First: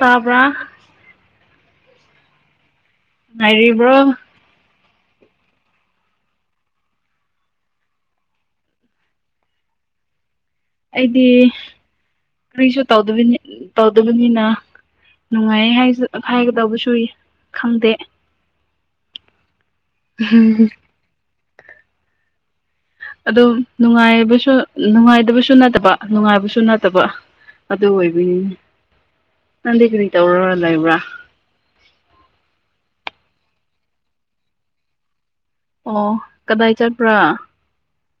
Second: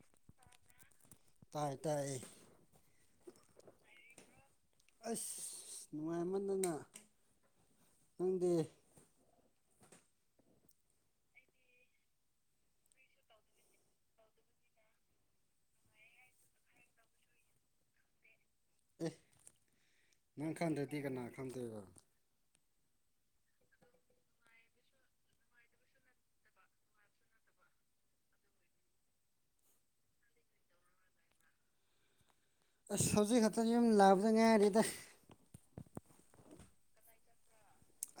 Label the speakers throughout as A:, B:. A: ꯇꯥꯕ
B: ꯇꯥꯏ ꯇꯥꯏ
A: ꯃꯔꯤꯔꯤꯕ꯭ꯔꯣ
B: ꯑꯁ ꯅꯨꯡꯉꯥꯏꯃꯗꯅ ꯈꯪꯗꯦ
A: ꯑꯩꯗꯤ ꯀꯔꯤꯁꯨ ꯇꯧ ꯇꯧꯗꯕꯅꯤꯅ ꯅꯨꯡꯉꯥꯏꯁꯨ ꯍꯥꯏꯒꯗꯧꯕꯁꯨ ꯈꯪꯗꯦ
B: ꯑꯦ ꯅꯪ ꯈꯟꯗ꯭ꯔꯗꯤ ꯀꯅꯥ ꯈꯪꯗꯦꯕ
A: ꯑꯗꯨꯝ ꯅꯨꯡꯉꯥꯏꯕꯁꯨ ꯅꯨꯡꯉꯥꯏꯇꯕꯁꯨ ꯅꯠꯇꯕ ꯅꯨꯡꯉꯥꯏꯕꯁꯨ ꯅꯠꯇꯕ ꯑꯗꯨꯗ ꯑꯣꯏꯕꯤ ꯅꯪꯗꯤ ꯀꯗꯤ ꯇꯧꯔꯔ ꯂꯩꯕ꯭ꯔꯥ
B: ꯑꯁ ꯍꯧꯖꯤꯛ ꯈꯛꯇ ꯌꯨꯝ ꯂꯥꯛꯕꯗ ꯉꯥꯏꯔꯤꯗ
A: ꯑꯣ ꯀꯗꯥꯏ ꯆꯠꯄ꯭ꯔꯥ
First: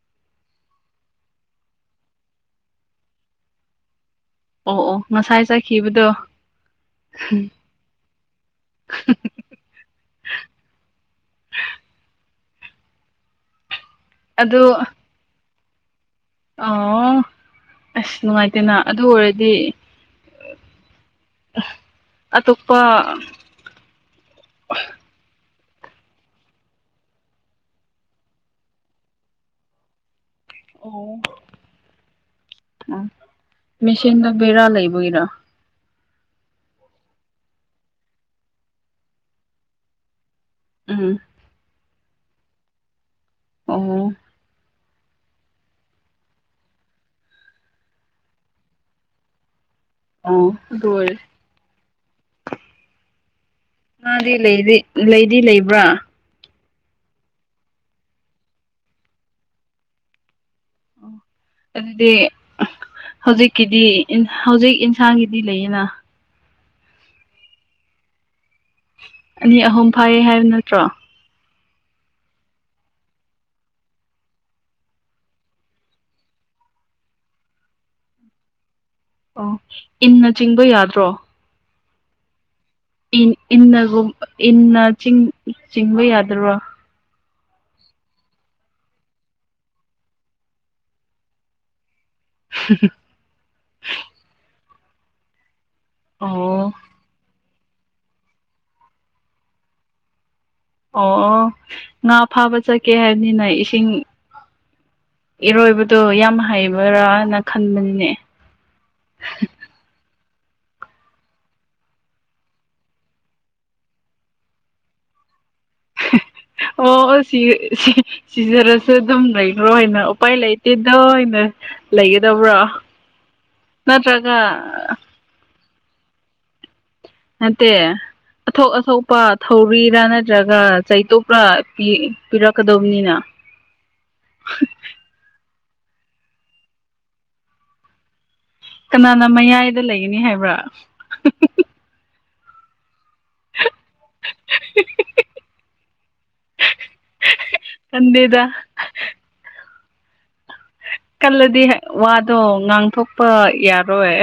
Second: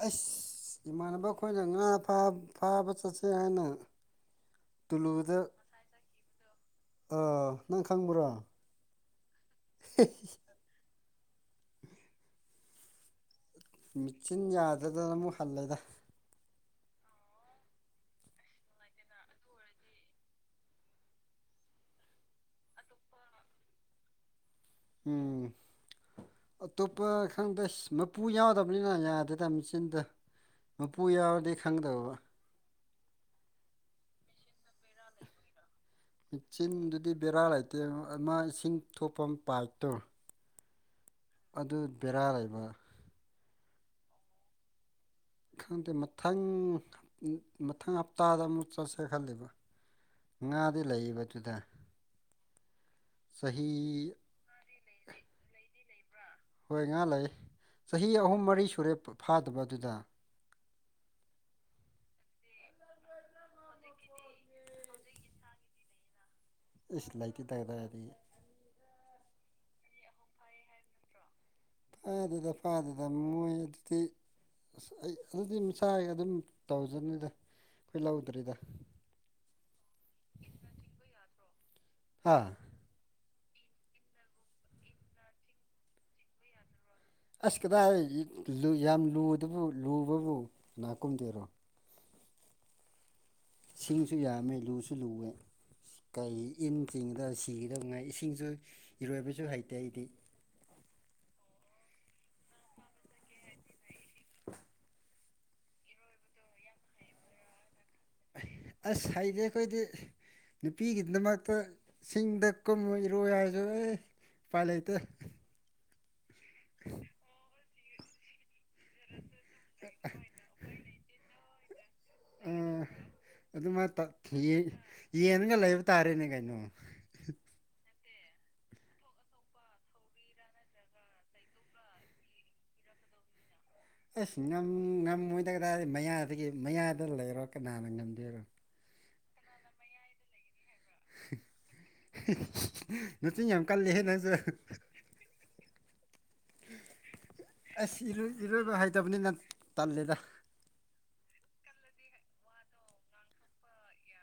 B: ꯑꯩꯁ ꯏꯃꯥꯟꯅꯕ ꯑꯩꯈꯣꯏꯅ ꯉꯥ ꯐꯥꯕ ꯆꯠꯁꯦ ꯍꯥꯏꯅ
A: ꯑꯣ ꯑꯣ ꯉꯁꯥꯏ ꯆꯠꯈꯤꯕꯗꯣ
B: ꯑ ꯅꯪ ꯈꯪꯕ꯭ꯔꯣ ꯃꯆꯤꯟ
A: ꯑꯗꯨ
B: ꯌꯥꯗꯗꯅ ꯑꯃꯨꯛ ꯍꯜꯂꯦꯗ
A: ꯑꯣ ꯑꯁ ꯅꯨꯡꯉꯥꯏꯇꯦꯅ ꯑꯗꯨ ꯑꯣꯏꯔꯗꯤ ꯑꯇꯣꯞꯄ
B: ꯎꯝ ꯑꯇꯣꯞꯄ ꯈꯪꯗ ꯃꯄꯨ ꯌꯥꯎꯗꯕꯅꯤꯅ ꯌꯥꯗꯦꯗ ꯃꯆꯤꯟꯗ ꯃꯄꯨ
A: ꯑꯣ
B: ꯌꯥꯎꯔꯗꯤ ꯈꯪꯗꯕ
A: ꯃꯦꯁꯤꯟꯗ ꯕꯦꯔꯥ ꯂꯩꯕꯒꯤꯔꯥ
B: ꯃꯆꯤꯟꯗꯨꯗꯤ ꯕꯦꯔꯥ ꯂꯩꯇꯦ ꯑꯃ ꯏꯁꯤꯡ ꯊꯣꯛꯐꯝ ꯄꯥꯏꯞꯇꯣ
A: ꯎꯝ
B: ꯑꯗꯨ ꯕꯦꯔꯥ ꯂꯩꯕ
A: ꯑꯣ
B: ꯈꯪꯗꯦ ꯃꯊꯪ ꯃꯊꯪ ꯍꯞꯇꯥꯗ ꯑꯃꯨꯛ ꯆꯠꯁꯦ ꯈꯂꯦꯕ
A: ꯑꯣ
B: ꯉꯥꯗꯤ ꯂꯩꯕꯗꯨꯗ
A: ꯃꯥꯗꯤ ꯂꯩꯗꯤ ꯂꯩꯗꯤ ꯂꯩꯕ꯭ꯔꯥ
B: ꯍꯣꯏ ꯉꯥ ꯂꯩ ꯆꯍꯤ ꯑꯍꯨꯝ ꯃꯔꯤ ꯁꯨꯔꯦ ꯐꯥꯗꯕ ꯑꯗꯨꯗ
A: ꯑꯣ ꯑꯗꯨꯗꯤ ꯍꯧꯖꯤꯛꯀꯤꯗꯤ ꯍꯧꯖꯤꯛ ꯏꯟꯁꯥꯡꯒꯤꯗꯤ ꯂꯩꯌꯦꯅ
B: ꯑꯩ ꯂꯩꯥꯏꯇ ꯇꯗꯔꯗꯤ
A: ꯑꯅꯤ ꯑꯍꯨꯝ ꯐꯥꯏꯌꯦ ꯍꯥꯏꯕ ꯅꯠꯇ꯭ꯔꯣ
B: ꯐꯥꯗꯨꯗ ꯐꯥꯗꯅ ꯃꯣꯏ ꯑꯗꯨꯗꯤ ꯑꯁ ꯑꯩ ꯑꯗꯨꯗꯤ ꯃꯁꯥ ꯑꯗꯨꯝ ꯇꯧꯖꯅꯤꯗ ꯑꯩꯈꯣꯏ ꯂꯧꯗ꯭ꯔꯤꯗ
A: ꯑꯣ ꯏꯟꯅ ꯆꯤꯡꯕ ꯌꯥꯗ꯭ꯔꯣ
B: ꯑꯥ
A: ꯏꯟꯅꯒꯨꯝ ꯏꯟꯅ ꯆꯤꯡ ꯆꯤꯡꯕ ꯌꯥꯗ꯭ꯔꯣ
B: ꯑꯁ ꯀꯗꯥꯏ ꯌꯥꯝ ꯂꯨꯗꯕꯨ ꯂꯨꯕꯕꯨ ꯅꯥꯀꯨꯝꯗꯦꯔꯣ
A: [inaudible]
B: ꯁꯤꯡꯁꯨ ꯌꯥꯝꯃꯦ ꯂꯨꯁꯨ ꯂꯨꯋꯦ ꯀꯩ
A: ꯑꯣ
B: ꯏꯟ ꯆꯤꯡꯗ ꯀꯤꯒꯗꯧꯉꯥꯏ ꯏꯁꯤꯡꯁꯨ ꯏꯔꯣꯏꯕꯁꯨ ꯍꯩꯇꯦ ꯑꯩꯗꯤ
A: ꯑꯣ ꯑꯣ ꯉꯥ ꯐꯥꯕ ꯆꯠꯀꯦ ꯍꯥꯏꯕꯅꯤꯅ ꯏꯁꯤꯡ
B: [inaudible]
A: ꯏꯔꯣꯏꯕꯗꯣ ꯌꯥꯝ ꯍꯩꯕꯔꯅ ꯈꯟꯕꯅꯤ
B: ꯑꯁ ꯍꯥꯏꯗꯤ ꯑꯩꯈꯣꯏꯗꯤ ꯅꯨꯄꯤꯒꯤꯗꯃꯛꯇ ꯁꯤꯡꯗ ꯀꯨꯝꯃ ꯏꯔꯣꯏ ꯍꯥꯏꯔꯁꯨ ꯑꯦ ꯐꯥꯏꯂꯥꯏꯇ
A: ꯑꯣ ꯁꯤ ꯁꯤ ꯁꯤꯖꯔꯁ ꯁ ꯑꯗꯨꯝ ꯂꯩꯈ꯭ꯔꯣꯅ ꯎꯄꯥꯏ ꯂꯩꯇꯦꯗꯣ ꯑꯣꯏꯅ
B: ꯑꯥ ꯑꯗꯨꯃꯥꯏꯅ
A: ꯅꯠꯇ꯭ꯔꯒ
B: ꯌꯦꯟꯒ ꯂꯩꯕ ꯇꯥꯔꯦꯅꯦ ꯀꯩꯅꯣ
A: ꯃꯠꯇ ꯑꯊꯣꯛ ꯑꯊꯣꯛꯄ ꯊꯧꯔꯤꯔꯥ ꯅꯠꯇ꯭ꯔꯒ ꯆꯩꯇꯣꯄꯔ ꯄꯤꯔꯛꯀꯗꯧꯕꯅꯤꯅ ꯎ
B: ꯑꯁ ꯉꯝꯃꯣꯏꯗꯒꯗꯥꯥꯔꯗꯤ ꯃꯌꯥꯁꯤꯒꯤ ꯃꯌꯥꯗ ꯂꯩꯔꯣ ꯀꯅꯥꯅ ꯉꯝꯗꯦꯔꯣ
A: ꯀꯅꯥꯅ ꯃꯌꯥꯏꯗ ꯂꯩꯒꯅꯤ ꯍꯥꯏꯕ꯭ꯔꯥ
B: [inaudible] ꯅꯆꯤꯟ ꯌꯥꯝ ꯀꯜꯂꯤꯍꯦ ꯅꯪꯁꯨ ꯑꯁ
A: ꯈꯟꯗꯦꯗ
B: ꯏꯔꯣꯏꯕ ꯍꯥꯏꯇꯕꯅꯤꯅꯪ ꯇꯜꯂꯦꯗ
A: ꯀꯜꯂꯗꯤ ꯋꯥꯗꯣ ꯉꯥꯡꯊꯣꯛꯄ ꯌꯥꯔꯣꯏ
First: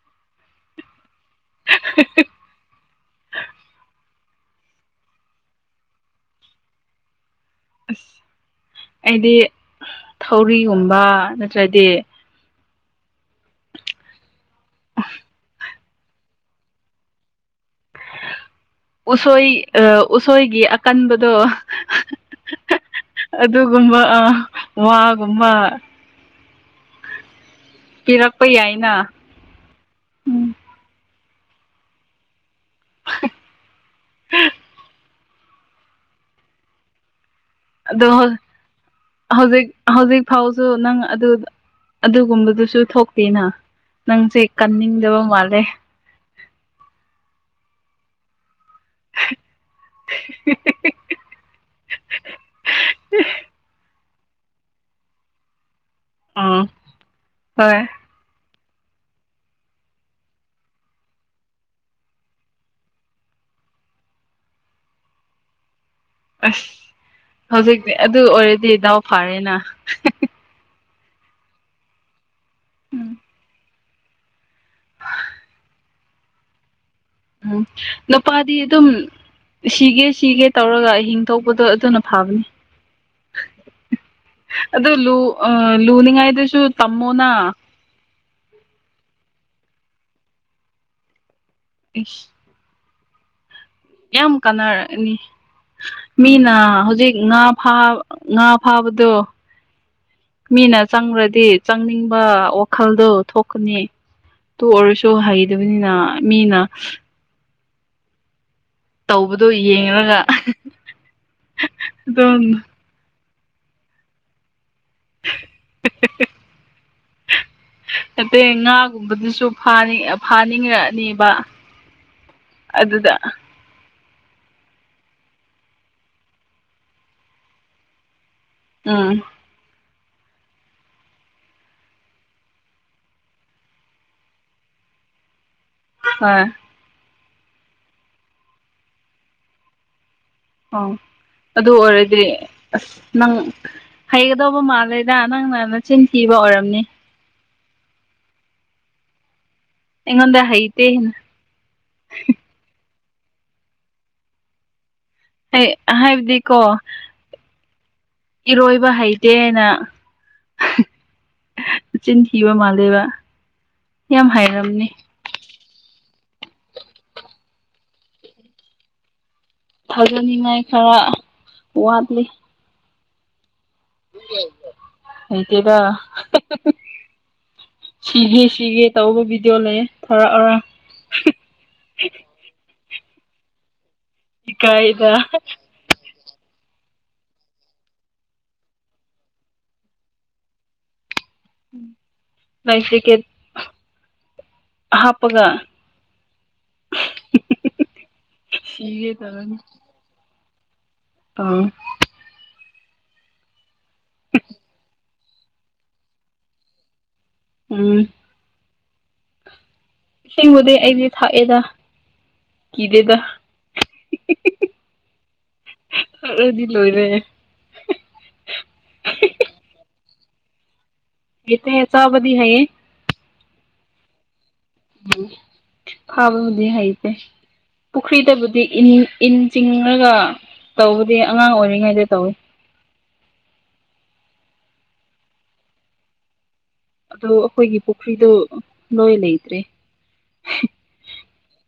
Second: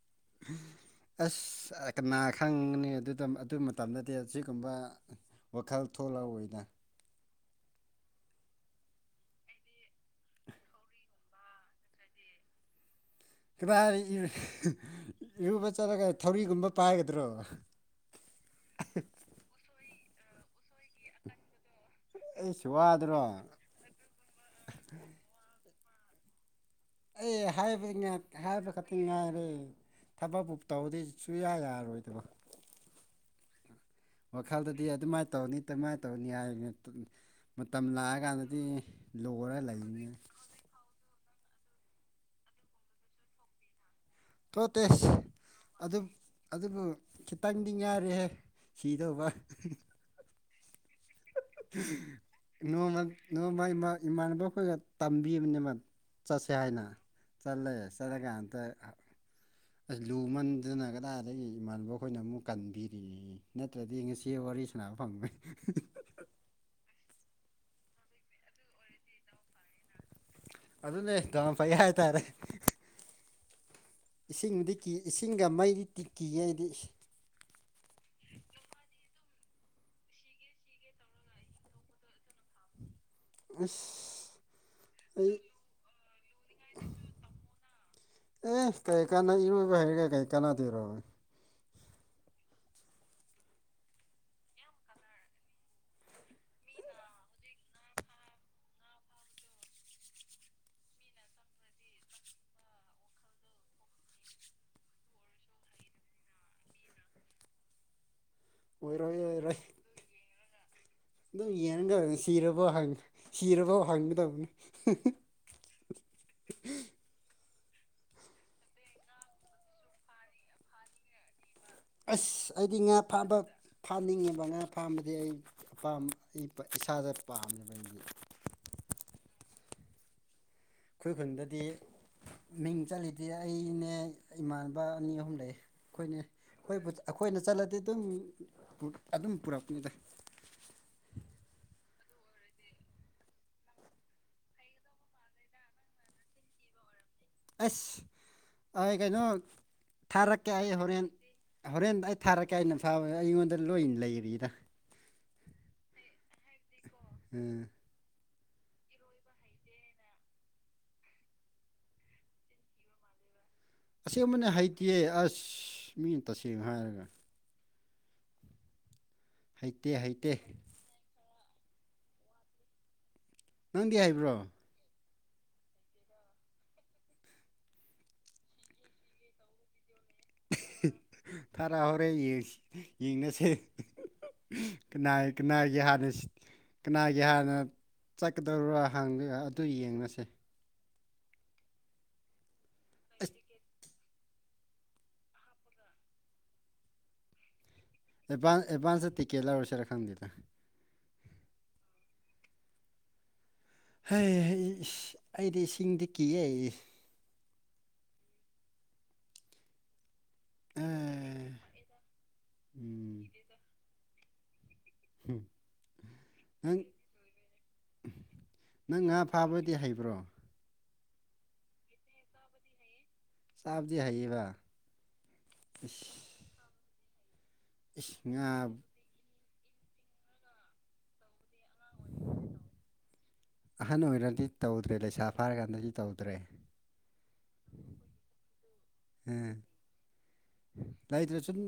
B: [inaudible] ꯑꯁ ꯀꯅꯥ ꯈꯪꯅꯤ ꯑꯗꯨꯗ ꯑꯗꯨ ꯃꯇꯝꯗ ꯑꯁꯤꯒꯨꯝꯕ ꯋꯥꯈꯜ ꯊꯣꯛꯂꯛꯑꯣꯏ ꯑꯣꯏꯅ
A: ꯑꯁ ꯑꯩꯗꯤ ꯊꯧꯔꯤꯒꯨꯝꯕ ꯅꯠꯇ꯭ꯔꯗꯤ
B: ꯀꯗꯥ ꯍꯥꯏꯗ ꯏꯔꯨꯕ ꯆꯠꯂꯒ ꯊꯧꯔꯤꯒꯨꯝꯕ ꯄꯥꯏꯒꯗ꯭ꯔꯣ
A: ꯎꯁꯣꯏ ꯑ ꯎꯁꯣꯏꯒꯤ ꯑꯀꯟꯕꯗꯣ
B: ꯑꯩꯁꯨ ꯋꯥꯗ꯭ꯔꯣ
A: ꯑꯗꯨꯒꯨꯝꯕ ꯑ ꯋꯥꯒꯨꯝꯕ
B: ꯑꯩ ꯍꯥꯏꯕ
A: ꯄꯤꯔꯛꯄ
B: ꯍꯥꯏꯕ
A: ꯌꯥꯏꯅ
B: ꯈꯛꯇꯪ ꯉꯥꯏꯔꯦ
A: ꯎꯝ
B: ꯊꯕꯛꯕꯨ ꯇꯧꯗꯣꯏ ꯁꯨꯌꯥ ꯌꯥꯔꯣꯏꯗꯕ ꯋꯥꯈꯜꯗꯗꯤ ꯑꯗꯨꯃꯥꯏꯅ ꯇꯧꯅꯤ ꯀꯃꯥꯏꯅ ꯇꯧꯅꯤ ꯍꯥꯏ
A: ꯑꯗꯣ ꯍꯧꯖꯤꯛ
B: ꯂꯩꯅꯤ
A: ꯍꯧꯖꯤꯛ ꯐꯥꯎꯁꯨ ꯅꯪ ꯑꯗꯨ ꯑꯗꯨꯒꯨꯝꯕꯗꯨꯁꯨ ꯊꯣꯛꯇꯦꯅ ꯅꯪꯁꯦ
B: ꯇꯣ ꯇꯦꯁ
A: ꯀꯟꯅꯤꯡꯗꯕ ꯃꯥꯜꯂꯦ
B: ꯑꯗꯨꯝ ꯑꯗꯨꯕꯨ ꯈꯤꯇꯪ ꯉꯔꯦꯍꯦ ꯁꯤꯗꯧꯕ
A: [unintelligible]
B: ꯅꯣꯡꯃ ꯅꯣꯡꯃꯃ ꯏꯃꯥꯟꯅꯕ ꯑꯩꯈꯣꯏꯒ ꯇꯝꯕꯤꯕꯅꯦ ꯃꯥ ꯆꯠꯁꯦ
A: ꯑꯥ
B: ꯍꯥꯏꯅ ꯆꯠꯂꯦ
A: ꯍꯣꯏ
B: ꯆꯠꯂꯒ ꯑꯝꯇ ꯑꯁ ꯂꯨ ꯃꯟꯗꯅꯒꯗꯥꯗꯒꯤ ꯏꯃꯥꯟꯅꯕ ꯑꯩꯈꯣꯏꯅ ꯑꯃꯨꯛ ꯀꯟꯕꯤꯔꯤꯅꯤ ꯅꯠꯇ꯭ꯔꯗꯤ ꯉꯁꯤ ꯋꯥꯔꯤ ꯄꯁꯅꯥ ꯐꯪꯃꯦ
A: ꯑꯁ ꯍꯧꯖꯤꯛꯇꯤ ꯑꯗꯨ ꯑꯣꯏꯔꯗꯤ ꯗꯥꯎ ꯐꯥꯔꯦꯅ
B: ꯑꯗꯨ ꯅꯅꯦ ꯇ ꯐꯩ ꯍꯥꯏ ꯇꯔꯦ
A: ꯎꯝ
B: ꯏꯁꯤꯡꯕꯨꯗꯤ ꯀꯤ ꯏꯁꯤꯡꯒ ꯃꯩꯗꯤ ꯇꯤ ꯀꯤ ꯑꯩꯗꯤ
A: ꯎꯝ ꯏ ꯄꯗꯤ ꯑꯗꯨ ꯑꯗꯨꯝ ꯁꯤꯒꯦ ꯁꯤꯒꯦ ꯇꯧꯔꯒ ꯑꯍꯤꯡ ꯊꯣꯛꯄꯗꯣ ꯑꯗꯨꯅ ꯐꯥꯕꯅꯦ
B: ꯑꯁ
A: ꯑꯗꯨ ꯂꯨ
B: ꯑꯩ
A: ꯑ ꯂꯨꯅꯤꯡꯉꯥꯏꯗꯁꯨ ꯇꯝꯃꯣꯅ
B: ꯑꯦ ꯀꯔꯤ ꯀꯥꯟꯅ ꯏꯔꯣꯏꯕ ꯍꯥꯏꯩꯔꯒꯦ ꯀꯔꯤ ꯀꯥꯟꯅꯥꯅꯗꯤꯔꯣꯦ
A: ꯏ ꯌꯥꯝ ꯀꯥꯟꯅꯔꯅꯤ ꯃꯤꯅ ꯍꯧꯖꯤꯛ ꯉꯥ ꯉꯥ ꯐꯥꯕꯗꯣ ꯃꯤꯅ ꯆꯪꯈ꯭ꯔꯗꯤ ꯆꯪꯅꯤꯡꯕ ꯋꯥꯈꯜꯗ ꯊꯣꯛꯀꯅꯤ ꯇꯣ ꯑꯣꯏꯔꯁꯨ ꯍꯩꯗꯕꯅꯤꯅ ꯃꯤꯅ
B: ꯑꯣꯏꯔꯣꯏ
A: ꯇꯧꯕꯗꯣ
B: ꯑꯣꯏꯔꯣꯏ
A: ꯌꯦꯡꯔꯒ
B: ꯑꯗꯨꯝ ꯌꯦꯒꯗ
A: ꯑꯗꯨꯝ
B: ꯁꯤꯔꯕꯣ ꯍꯪꯉꯦ ꯍꯤꯔꯐꯥꯎ ꯍꯪꯒꯗꯕꯅꯤ
A: [unintelligible] ꯍꯥꯏꯠꯇꯇꯩ ꯉꯥꯒꯨꯝꯕꯗꯨꯁꯨꯅꯤꯡ ꯐꯥꯅꯤꯡꯉꯛꯑꯅꯦꯕ
B: ꯑꯁ ꯑꯩꯗꯤ ꯉꯥ ꯐꯥꯕ ꯐꯥꯅꯤꯡꯉꯤꯕ ꯉꯥ ꯐꯥꯝꯕꯗꯤ ꯑꯩ ꯑꯄꯥꯝꯕ ꯑꯩ ꯏꯁꯥꯗ ꯄꯥꯝꯃꯦꯕꯗꯤ
A: ꯑꯥ
B: ꯑꯩꯈꯣꯏ ꯈꯨꯟꯗꯗꯤ ꯃꯤꯡ ꯆꯠꯂꯤꯗꯤ ꯑꯩꯅꯦ ꯏꯃꯥꯟꯅꯕ ꯑꯅꯤ ꯑꯍꯨꯝ ꯂꯩ ꯑꯩꯈꯣꯏꯅꯦ
A: ꯍꯣꯏ
B: ꯑꯩꯈꯣꯏ ꯑꯩꯈꯣꯏꯅ ꯆꯠꯂꯗꯤ ꯑꯗꯨꯝ ꯑꯗꯨꯝ ꯄꯨꯔꯛꯄꯅꯦꯗ
A: ꯑꯣ ꯑꯗꯨ ꯑꯣꯏꯔꯗꯤ ꯑꯁ ꯅꯪ ꯍꯩꯒꯗꯧꯕ ꯃꯥꯜꯂꯦꯗ ꯅꯪꯅ ꯅꯆꯤꯟ ꯊꯤꯕ ꯑꯣꯏꯔꯝꯅꯤ
B: ꯑꯁ ꯀꯩꯅꯣ
A: ꯑꯩꯉꯣꯟꯗ
B: ꯊꯥꯔꯛꯀꯦ ꯑꯩ
A: ꯍꯩꯇꯦ
B: ꯍꯣꯔꯦꯟ ꯍꯣꯔꯦꯟ ꯑꯩ ꯊꯥꯔꯛꯀꯦ ꯑꯩꯩꯅ ꯐꯥꯕꯅꯦ ꯑꯩꯉꯣꯟꯗ ꯂꯣꯏꯅ ꯂꯩꯔꯤꯗ
A: ꯍ ꯍꯥꯏꯕꯗꯤꯀꯣ
B: ꯎꯝ
A: ꯏꯔꯣꯏꯕ ꯍꯩꯇꯦꯅ ꯆꯤꯟꯊꯕ ꯃꯥꯂꯦꯕ
B: ꯑꯁꯦꯡꯕꯅꯦ ꯍꯩꯇꯌꯦ ꯑꯁ ꯃꯤꯅ ꯇꯁꯦꯡꯅ ꯍꯥꯏꯔꯒ ꯍꯩꯇꯦ ꯍꯩꯇꯦ
A: ꯊꯥꯖꯅꯤꯡꯉꯥꯏ ꯈꯔ ꯋꯥꯠꯂꯤ
B: ꯅꯪꯗꯤ ꯍꯥꯏꯕ꯭ꯔꯣ
A: ꯑꯩꯇꯦꯗ ꯁꯤꯒꯦ ꯁꯤꯒꯦ ꯇꯧꯕꯧꯕꯕꯗ꯭ꯣ ꯂꯩꯦ
B: ꯐꯔꯥ ꯍꯣꯔꯦ ꯌꯦꯡꯁꯤ ꯌꯦꯡꯅꯁꯦ
A: ꯏꯀꯥꯏꯗ
B: ꯀꯅꯥꯏ ꯀꯅꯥꯏꯒꯤꯦ ꯍꯥꯟꯅ ꯀꯅꯥꯒꯤ ꯍꯥꯟꯅ ꯆꯠꯀꯗꯧꯔꯣ ꯍ ꯑꯗꯨ ꯌꯦꯡꯅꯁꯦ
A: ꯃꯩꯁꯤ ꯀꯦ
B: ꯑꯁ
A: ꯍꯥꯞꯄꯒ
B: ꯑꯦꯚ
A: ꯁꯤꯒꯦ
B: ꯑꯦꯗꯚꯥꯟꯁ ꯇꯤꯀꯦꯂ ꯑꯣꯏꯔꯁꯔ ꯈꯪꯗꯗ
A: ꯑꯥ
B: ꯍꯩ ꯍꯦ ꯑꯩꯗꯤ ꯏꯁꯤꯡꯗꯤ ꯀꯤꯑꯦ
A: ꯎꯝ ꯏꯦꯡꯕꯨꯗꯤ
B: ꯑ,
A: ꯑꯩꯗꯤꯦ ꯊꯥꯛꯑꯦꯗ ꯀꯤꯗꯦꯗ
B: ꯎꯝ ꯍꯨꯝ
A: ꯑꯗꯨꯗꯤ
B: ꯅꯪ
A: ꯂꯣꯏꯔꯦ
B: ꯅꯪ ꯉꯥ ꯐꯥꯕꯗꯤ ꯍꯩꯕ꯭ꯔꯣ
A: ꯍꯩꯇꯦꯍꯦ ꯆꯥꯕꯗꯤ ꯍꯥꯏꯌꯦ
B: ꯆꯥꯕꯗꯤ ꯍꯩꯌꯦꯕ
A: ꯎꯝ
B: ꯏꯁ
A: ꯐꯥꯕꯕꯨꯗꯤ ꯍꯩꯇꯦ
B: ꯏꯁ ꯉꯥ
A: ꯄꯨꯈ꯭ꯔꯤꯗꯕꯨꯗꯤ ꯏꯟ ꯏꯟ ꯆꯤꯡꯉꯒ ꯇꯧꯕꯗꯤ ꯑꯉꯥꯡ ꯑꯣꯏꯔꯤꯉꯩꯗ ꯇꯧꯋꯤ
B: ꯑꯍꯟ ꯑꯣꯏꯅꯗꯤ ꯇꯧꯗ꯭ꯔꯦ ꯂꯩꯁꯥ ꯐꯥꯔꯀꯥꯟꯗꯗꯤ ꯇꯧꯗ꯭ꯔꯦ
A: ꯑꯗꯣ ꯑꯩꯈꯣꯏꯒꯤ ꯄꯨꯈ꯭ꯔꯤꯗꯣ ꯂꯣꯏ
B: ꯎꯝ
A: ꯂꯩꯇ꯭ꯔꯦ
B: ꯁꯨꯝ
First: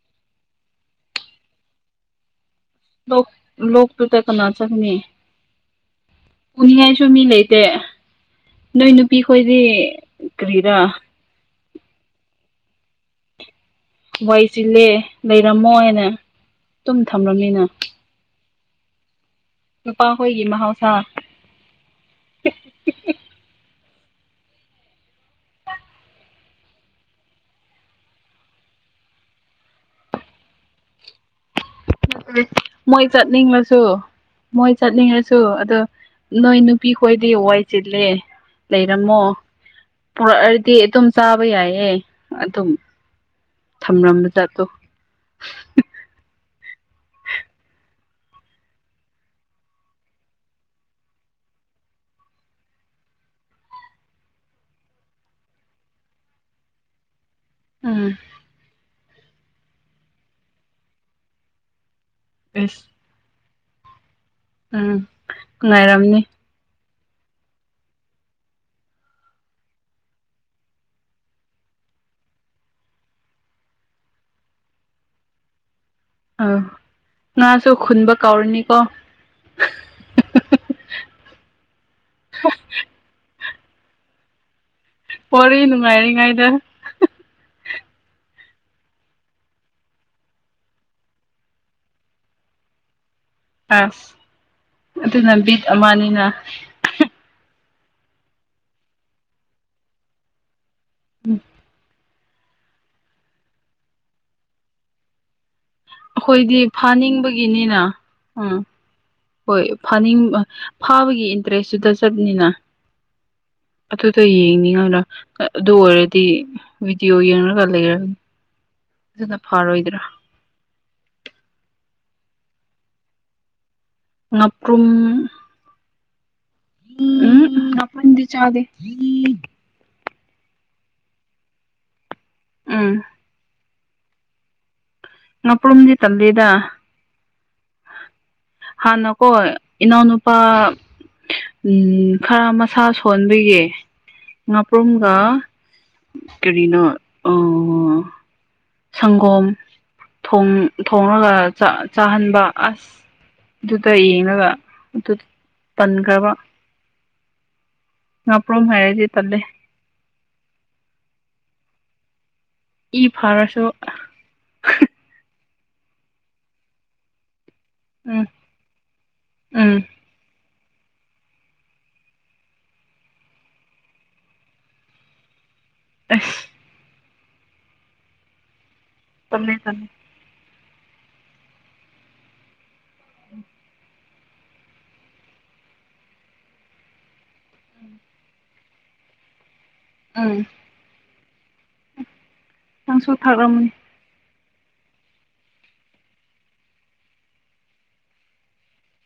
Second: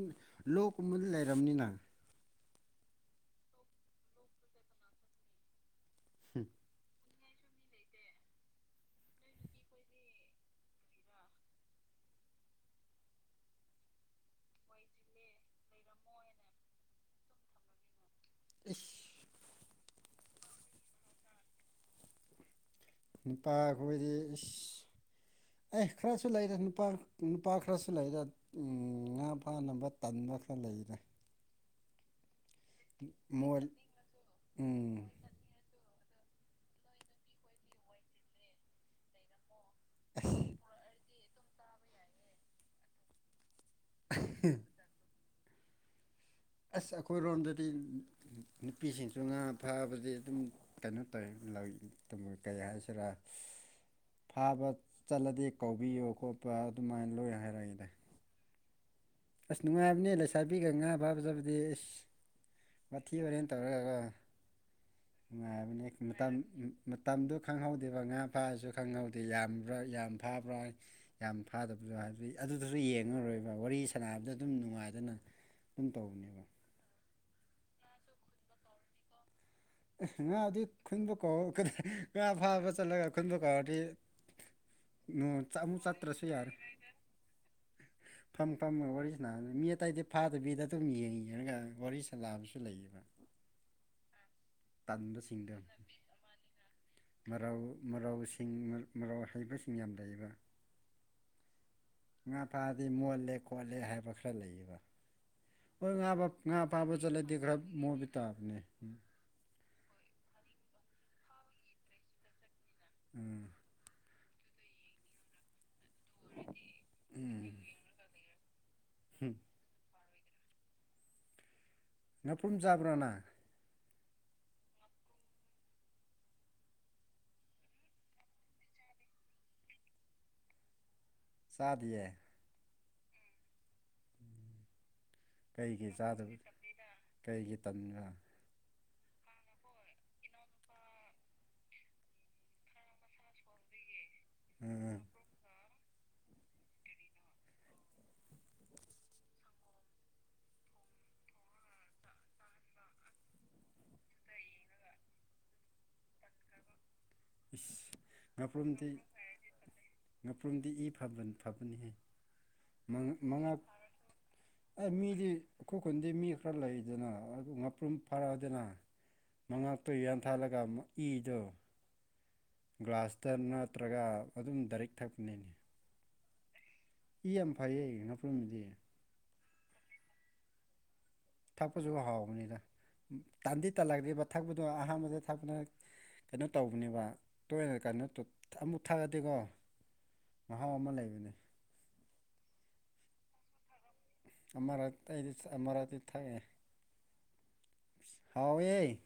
B: ꯂꯣꯛꯀꯨꯝꯕꯗ ꯂꯩꯔꯕꯅꯤꯅ
A: ꯂ ꯂ ꯇꯨ ꯇ ꯀꯅꯥ ꯆꯅꯤ ꯈꯨꯅꯌꯥ ꯁꯨꯝꯃꯤ ꯂꯩꯇꯦ ꯅꯣꯏ ꯅꯨꯄꯤ ꯈꯣꯏꯗꯤ ꯀꯔꯤꯔ ꯋꯥꯏ ꯆꯤꯜꯂꯦ ꯂꯩꯔꯝꯃꯣ ꯍꯥꯏꯅ ꯇꯨꯝ ꯊꯝꯂꯝꯃꯤꯅ
B: ꯏꯁ
A: ꯅꯨꯄꯥ ꯍꯣꯒꯤ ꯃꯍꯥꯎꯁꯥ
B: ꯅꯤꯄꯥ ꯔꯤꯁ ꯑꯦ ꯈꯔꯁꯨ ꯂꯩꯔꯦ ꯅꯨꯄꯥ ꯅꯨꯄꯥ ꯈꯔꯁꯨ ꯂꯩꯔꯦ ꯉꯥ ꯐꯥꯅꯕ ꯃꯐ ꯂꯩꯔꯦ
A: ꯎꯝ ꯃꯣꯏ
B: ꯃꯣꯏ
A: ꯆꯠꯅꯤꯡꯂꯁꯨ ꯃꯣꯏ
B: ꯎꯝ
A: ꯆꯠꯅꯤꯡꯂꯁꯨ ꯑꯗꯣ ꯅꯣꯏ ꯅꯨꯄꯤ ꯈꯣꯏꯗꯤ ꯋꯥꯏ ꯆꯤꯜꯂꯦ ꯂꯩꯔꯝꯃꯣ ꯄꯨꯔꯛꯑꯗꯤ ꯑꯗꯨꯝ ꯆꯥꯕ ꯌꯥꯏꯌꯦ ꯑꯗꯨꯝ ꯊꯝꯔꯝꯕ ꯖꯥꯠꯇꯣ
B: ꯑꯁ ꯑꯩꯈꯣꯏꯔꯣꯝꯗꯗꯤ ꯅꯨꯄꯤꯁꯤꯡꯁꯨ ꯉꯥ ꯐꯥꯕꯗꯤ ꯑꯗꯨꯝ ꯀꯩꯅꯣ ꯇꯧꯋꯦ ꯅ‌ꯣꯏ ꯇꯨꯝ ꯀꯩ ꯍꯥꯏꯁꯤꯔꯥ ꯐꯥꯕ ꯆꯠꯂꯗꯤ ꯀꯧꯕꯤꯌꯨ ꯈꯣꯠꯄ ꯑꯗꯨꯃꯥꯏꯅ ꯂꯣꯏ ꯍꯥꯏ
A: ꯎꯝ
B: ꯑꯁ ꯅꯨꯡꯉꯥꯏꯕꯅꯦ ꯂꯩꯁꯥꯕꯤꯒ ꯉꯥ ꯐꯥꯕ ꯆꯠꯕꯗꯤ ꯑꯩꯁ
A: ꯑꯦꯁ
B: ꯋꯥꯊꯤ ꯋꯥꯔ‌ꯦꯝ ꯇꯧꯔꯒ
A: ꯎꯝ
B: ꯅꯨꯡꯉꯥꯏꯕꯅꯤ
A: ꯉꯥꯏꯔꯝꯅꯤ
B: ꯃꯇꯝ ꯃꯇꯝꯗꯨ ꯈꯪꯍꯧꯗꯦꯕ ꯉꯥ ꯐꯥꯔꯁꯨ ꯈꯪꯍꯧꯗꯦ ꯌꯥꯝ ꯌꯥꯝ ꯐꯥꯕ꯭ꯔꯥ ꯌꯥꯝ ꯐꯥꯗꯕ ꯑꯗꯨ ꯍꯥꯏꯕꯗꯤ ꯑꯗꯨꯗꯁꯨ ꯌꯦꯡꯉꯔꯣꯏꯕ ꯋꯥꯔꯤ ꯁꯥꯟꯅꯕꯗ ꯑꯗꯨꯝ ꯅꯨꯡꯉꯥꯏꯗꯅ ꯑꯗꯨꯝ ꯇꯧꯕ
A: ꯑ ꯉꯥꯁꯨ ꯈꯨꯨꯟꯕ ꯀꯥꯎꯔꯅꯤꯀꯣ
B: ꯉꯥ ꯑꯗꯨꯗꯤ ꯈꯨꯟꯕ ꯀꯥꯎꯔꯅꯤꯀꯣ ꯐꯥꯕ ꯆꯠꯂꯒ ꯈꯨꯟꯕ ꯗꯤ
A: ꯋꯥꯔꯤ
B: ꯑꯃꯨꯛ ꯆꯠꯇ꯭ꯔꯁꯨ
A: ꯅꯨꯡꯉꯥꯏꯔꯤꯉꯩꯗ
B: ꯌꯥꯔꯦ
A: [inaudible]
B: ꯐꯝ ꯐꯝ ꯋꯥꯔꯤ ꯁꯥ ꯃꯤ ꯑꯇꯩꯗꯤ ꯐꯥꯗꯕꯤꯗ ꯑꯗꯨꯝ ꯌꯦꯡꯉꯤꯔꯒ ꯋꯥꯔꯤ ꯁꯥꯂꯑꯕꯁꯨ ꯂꯩꯌꯦꯕ
A: ꯑꯁ ꯑꯗꯨꯅ
B: ꯇꯟꯕꯁꯤꯡꯗꯣ
A: ꯕꯤꯠ ꯑꯃꯅꯤꯅ
B: ꯃꯔꯥꯎꯁꯤꯡ ꯃꯔꯥꯎ ꯍꯩꯕꯁꯤꯡ ꯌꯥꯝ ꯂꯩꯕ
A: ꯎꯝ
B: ꯉꯥ ꯐꯥꯔꯗꯤ ꯃꯣꯠꯂꯦ ꯈꯣꯠꯂꯦ ꯍꯥꯏꯕ ꯈꯔ ꯂꯩꯌꯦꯕ ꯍꯣꯏ ꯉꯥ ꯉꯥ
A: ꯑꯩꯈꯣꯏꯗꯤ
B: ꯐꯥꯕ ꯆꯠꯂꯗꯤ ꯈꯔ
A: ꯐꯥꯅꯤꯡꯕꯒꯤꯅꯤꯅ
B: ꯃꯣꯏꯕ
A: ꯎꯝ
B: ꯇꯥꯕꯅꯦ
A: ꯍꯣꯏ ꯐꯥꯅꯤꯡꯕ ꯐꯥꯕꯒꯤ ꯏꯟꯇꯔꯦꯁꯇꯨꯗ ꯆꯞꯅꯤꯅ
B: ꯎꯝ
A: ꯑꯗꯨ ꯌꯦꯡꯅꯤꯡꯉꯥꯔꯅ ꯑꯥ ꯑꯗꯨ ꯑꯣꯏꯔꯗꯤ ꯚꯤꯗꯤꯑꯣ ꯌꯦꯡꯔꯒ
B: ꯎꯝ
A: ꯂꯩꯔꯅꯤ ꯑꯗꯨꯅ ꯐꯔꯣꯏꯗ꯭ꯔꯥ
B: ꯉꯥꯄꯨꯝ ꯆꯥꯕ꯭ꯔꯣ ꯅ
A: ꯉꯥꯄ꯭ꯔꯨꯨꯝ ꯎꯍꯨꯝ ꯉꯥꯄꯔꯨꯝꯗꯤ ꯆꯥꯗ‌ꯦ
B: ꯆꯥꯗꯤꯌ‌ꯦ
A: ꯑꯥ ꯉꯄꯔꯨꯝꯗꯤ ꯇꯜꯂꯤꯗ
B: ꯀꯔꯤꯒꯤ ꯇꯝꯕꯔ
A: ꯍꯥꯟꯅꯀꯣ ꯑ ꯏꯅꯥꯎꯅꯨꯄꯥ ꯎꯝ ꯈꯔ ꯃꯁꯥ ꯁꯣꯟꯕꯒꯤ
B: ꯑꯥ
A: ꯉꯥꯄ꯭ꯔꯨꯝꯒ ꯀꯔꯤꯅꯣ ꯑ ꯁꯪꯒꯣꯝ ꯊꯣꯡ ꯊ‌ꯣꯡꯉꯒ ꯆꯥ ꯆꯥ ꯇꯧ ꯪꯍꯟꯕ ꯑꯁ ꯑꯗꯨꯒ ꯌꯦꯡꯉꯒ ꯑꯗꯨ ꯇꯟꯈ꯭ꯔꯕ
B: ꯏꯁ
A: ꯉꯥꯄ꯭ꯔꯨꯝ
B: ꯉꯥꯄ꯭ꯔꯣꯝꯗꯤ
A: ꯍꯥꯏꯔꯗꯤ ꯇꯜꯂꯦ
B: ꯉꯥꯄ꯭ꯔꯣꯝꯗꯤ ꯏ ꯐꯕ ꯐꯕꯅꯤꯍꯦ ꯃ
A: ꯏ
B: ꯃꯉꯛ
A: ꯐꯥꯔꯁꯨ
B: ꯑꯩ ꯃꯤꯗꯤ ꯑꯩꯈꯣꯏ ꯈꯨꯟꯗꯤ ꯃꯤ ꯈꯔ ꯂꯩꯗꯅ ꯑꯗꯨ ꯉꯥꯄ꯭ꯔꯨꯝ
A: ꯎꯝ
B: ꯐꯥꯔꯛꯑꯗꯅ
A: ꯎꯝ
B: ꯃꯉꯛꯇ‌ꯣ ꯌꯥꯟꯊꯥꯜꯂꯒ ꯃꯨꯛ ꯏꯗ‌ꯣ ꯒ꯭ꯂꯥꯁꯇ ꯅꯠꯇ꯭ꯔꯒ ꯑꯗꯨꯝ ꯗꯥꯏꯔꯤꯛ ꯊꯛꯄꯅꯤꯅ‌ꯦ
A: ꯑꯁ
B: ꯏ ꯌꯥꯝ ꯐꯩꯌꯦ ꯉꯥꯄꯔꯨꯝꯗꯤ
A: ꯊꯝꯃꯦ ꯊꯝꯃ‌ꯦ
B: ꯊꯛꯄꯁꯨ ꯍꯥꯎꯕꯅꯤꯗ ꯎꯝ ꯇꯥꯟꯗꯤ ꯇꯜꯂꯛꯅꯤꯕ ꯊꯛꯄꯗꯣ ꯑꯍꯥꯟꯕꯗ ꯊꯛꯄꯗ ꯀꯩꯅꯣ ꯇꯧꯕꯅꯦꯕ ꯇꯣꯏꯅ ꯀꯩꯅꯣ ꯑꯃꯨꯛ ꯊꯛꯑꯗꯤꯀꯣ
A: ꯎꯝ
B: ꯃꯍꯥꯎ ꯑꯃ ꯂꯩꯕꯅꯦ
A: ꯅꯪꯁꯨ ꯊꯥꯔꯝꯅꯤ
B: ꯑꯃꯔ ꯑꯩꯗꯤ ꯑꯃꯔꯥꯠꯇꯤ ꯊꯛꯑꯦ ꯍꯥꯎꯦ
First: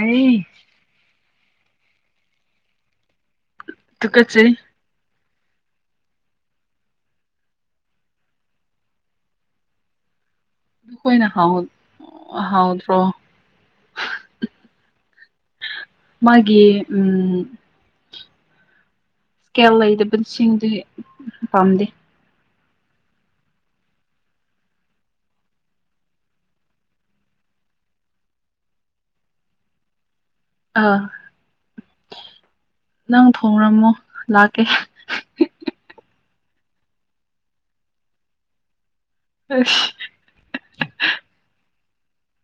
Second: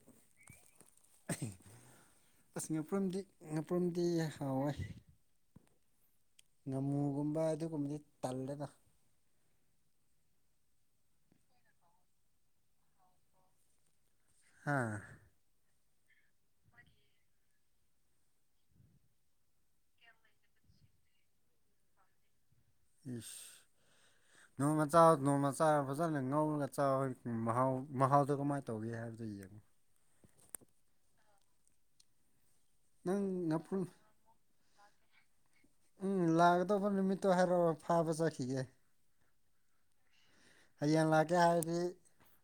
A: ꯑꯩ
B: ꯑꯁ ꯉꯄꯝꯗꯤ ꯉꯄ꯭ꯔꯣꯝꯗꯤ
A: ꯇꯨꯀꯠꯆꯩ
B: ꯍꯥꯎꯋꯥꯏ ꯉꯥꯃꯨꯒꯨꯝꯕ ꯑꯗꯨꯒꯨꯝꯕꯗꯤ ꯇꯜꯂꯦꯒ
A: ꯑꯗꯨꯈꯣꯏꯅ ꯍꯥꯎ ꯍꯥꯎꯗ꯭ꯔꯣ
B: ꯑꯥ
A: ꯃꯥꯒꯤꯦ ꯎꯝ ꯏꯁꯀꯦꯜ ꯂꯩꯗꯕꯁꯤꯡꯗꯤ ꯄꯥꯝꯗꯦ
B: ꯎ ꯅꯣꯡꯃ ꯅꯣꯡꯃꯆꯥ ꯐꯖꯅ ꯉꯧꯔꯒ ꯆ ꯃꯍꯥꯎ ꯃꯍꯥꯎꯗꯣ ꯀꯃꯥꯏꯅ ꯇꯧꯒꯦ ꯍꯥꯏꯕ ꯔꯗ ꯑꯗꯨ
A: ꯑ ꯅꯪ ꯊꯣꯡꯡꯂꯝꯃꯣ ꯂꯥꯛ [unintelligible]
B: ꯎꯝ ꯂꯥꯛꯀꯗꯧꯕ ꯅꯨꯃꯤꯠꯇꯣ ꯍꯥꯏꯔꯛꯑꯣ ꯐꯥꯕ ꯆꯠꯈꯤꯒꯦ
A: [unintelligible]
B: ꯍꯌꯦꯡ ꯂꯥꯛꯀꯦ ꯍꯥꯏꯔꯗꯤ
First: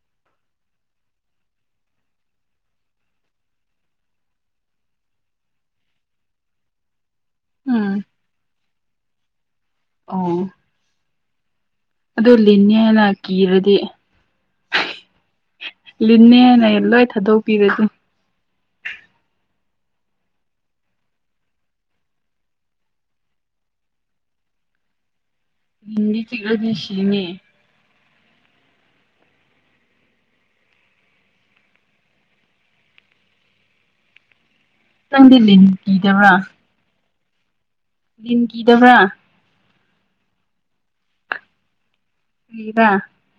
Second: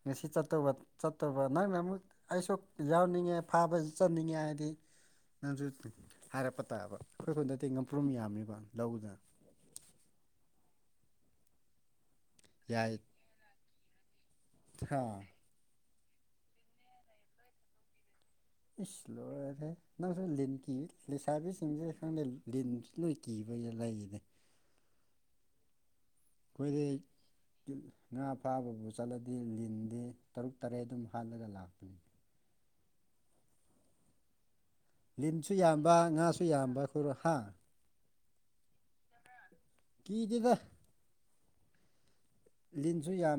B: ꯉꯁꯤ ꯆꯠꯇꯧꯕ ꯆꯠꯇꯧꯕ ꯅꯪꯅ ꯑꯃꯨꯛ ꯑꯩꯁꯨ ꯌꯥꯎꯅꯤꯡꯉꯦ ꯐꯥꯕꯁꯨ ꯆꯠꯅꯤꯡꯉꯦ ꯍꯥꯏꯗꯤ ꯅꯪꯁꯨ ꯍꯥꯏꯔꯛꯄ ꯇꯥꯕ ꯑꯩꯈꯣꯏ ꯈꯨꯟꯗꯗꯤ ꯉꯥꯄ꯭ꯔꯨꯝ ꯌꯥꯝꯃꯤꯕ ꯂꯧꯗ
A: ꯑ ꯑꯗꯨ ꯂꯤꯅꯤ ꯍꯥꯏꯅ ꯀꯤꯔꯗꯤ
B: ꯑꯥ
A: ꯂꯤꯅꯦꯅ ꯂꯣꯏ ꯊꯥꯗꯣꯛꯄꯤꯔꯗꯤ
B: ꯏꯁꯂꯣꯦ ꯂꯥ ꯂ ꯂ ꯀ ꯀ ꯂꯩꯅꯦ
A: ꯍꯗꯤ ꯆꯤꯒꯗꯤꯁꯤꯅꯦ
B: ꯉꯥ ꯐꯥꯕꯕꯨ ꯆꯠꯂꯗꯤ ꯂꯤꯟꯗꯤ ꯇꯔꯨꯛ ꯇꯔꯦꯠ ꯑꯗꯨꯝ ꯍꯥꯜꯂꯒ ꯂꯥꯛꯄꯅꯤ
A: ꯅꯪꯗꯤ
B: ꯂꯤꯟꯁꯨ
A: ꯂꯤꯟ
B: ꯌꯥꯝꯕ ꯉꯥꯁꯨ ꯌꯥꯝꯕ ꯑꯩꯈꯣꯏꯔꯣ ꯍꯥꯥ
A: ꯂꯤꯝ ꯀꯤꯗꯕ꯭ꯔꯥ
B: ꯀꯤꯗꯦꯗ
A: ꯀꯔꯤꯔꯥ
B: ꯂꯤꯟꯁꯨ ꯌꯥꯝ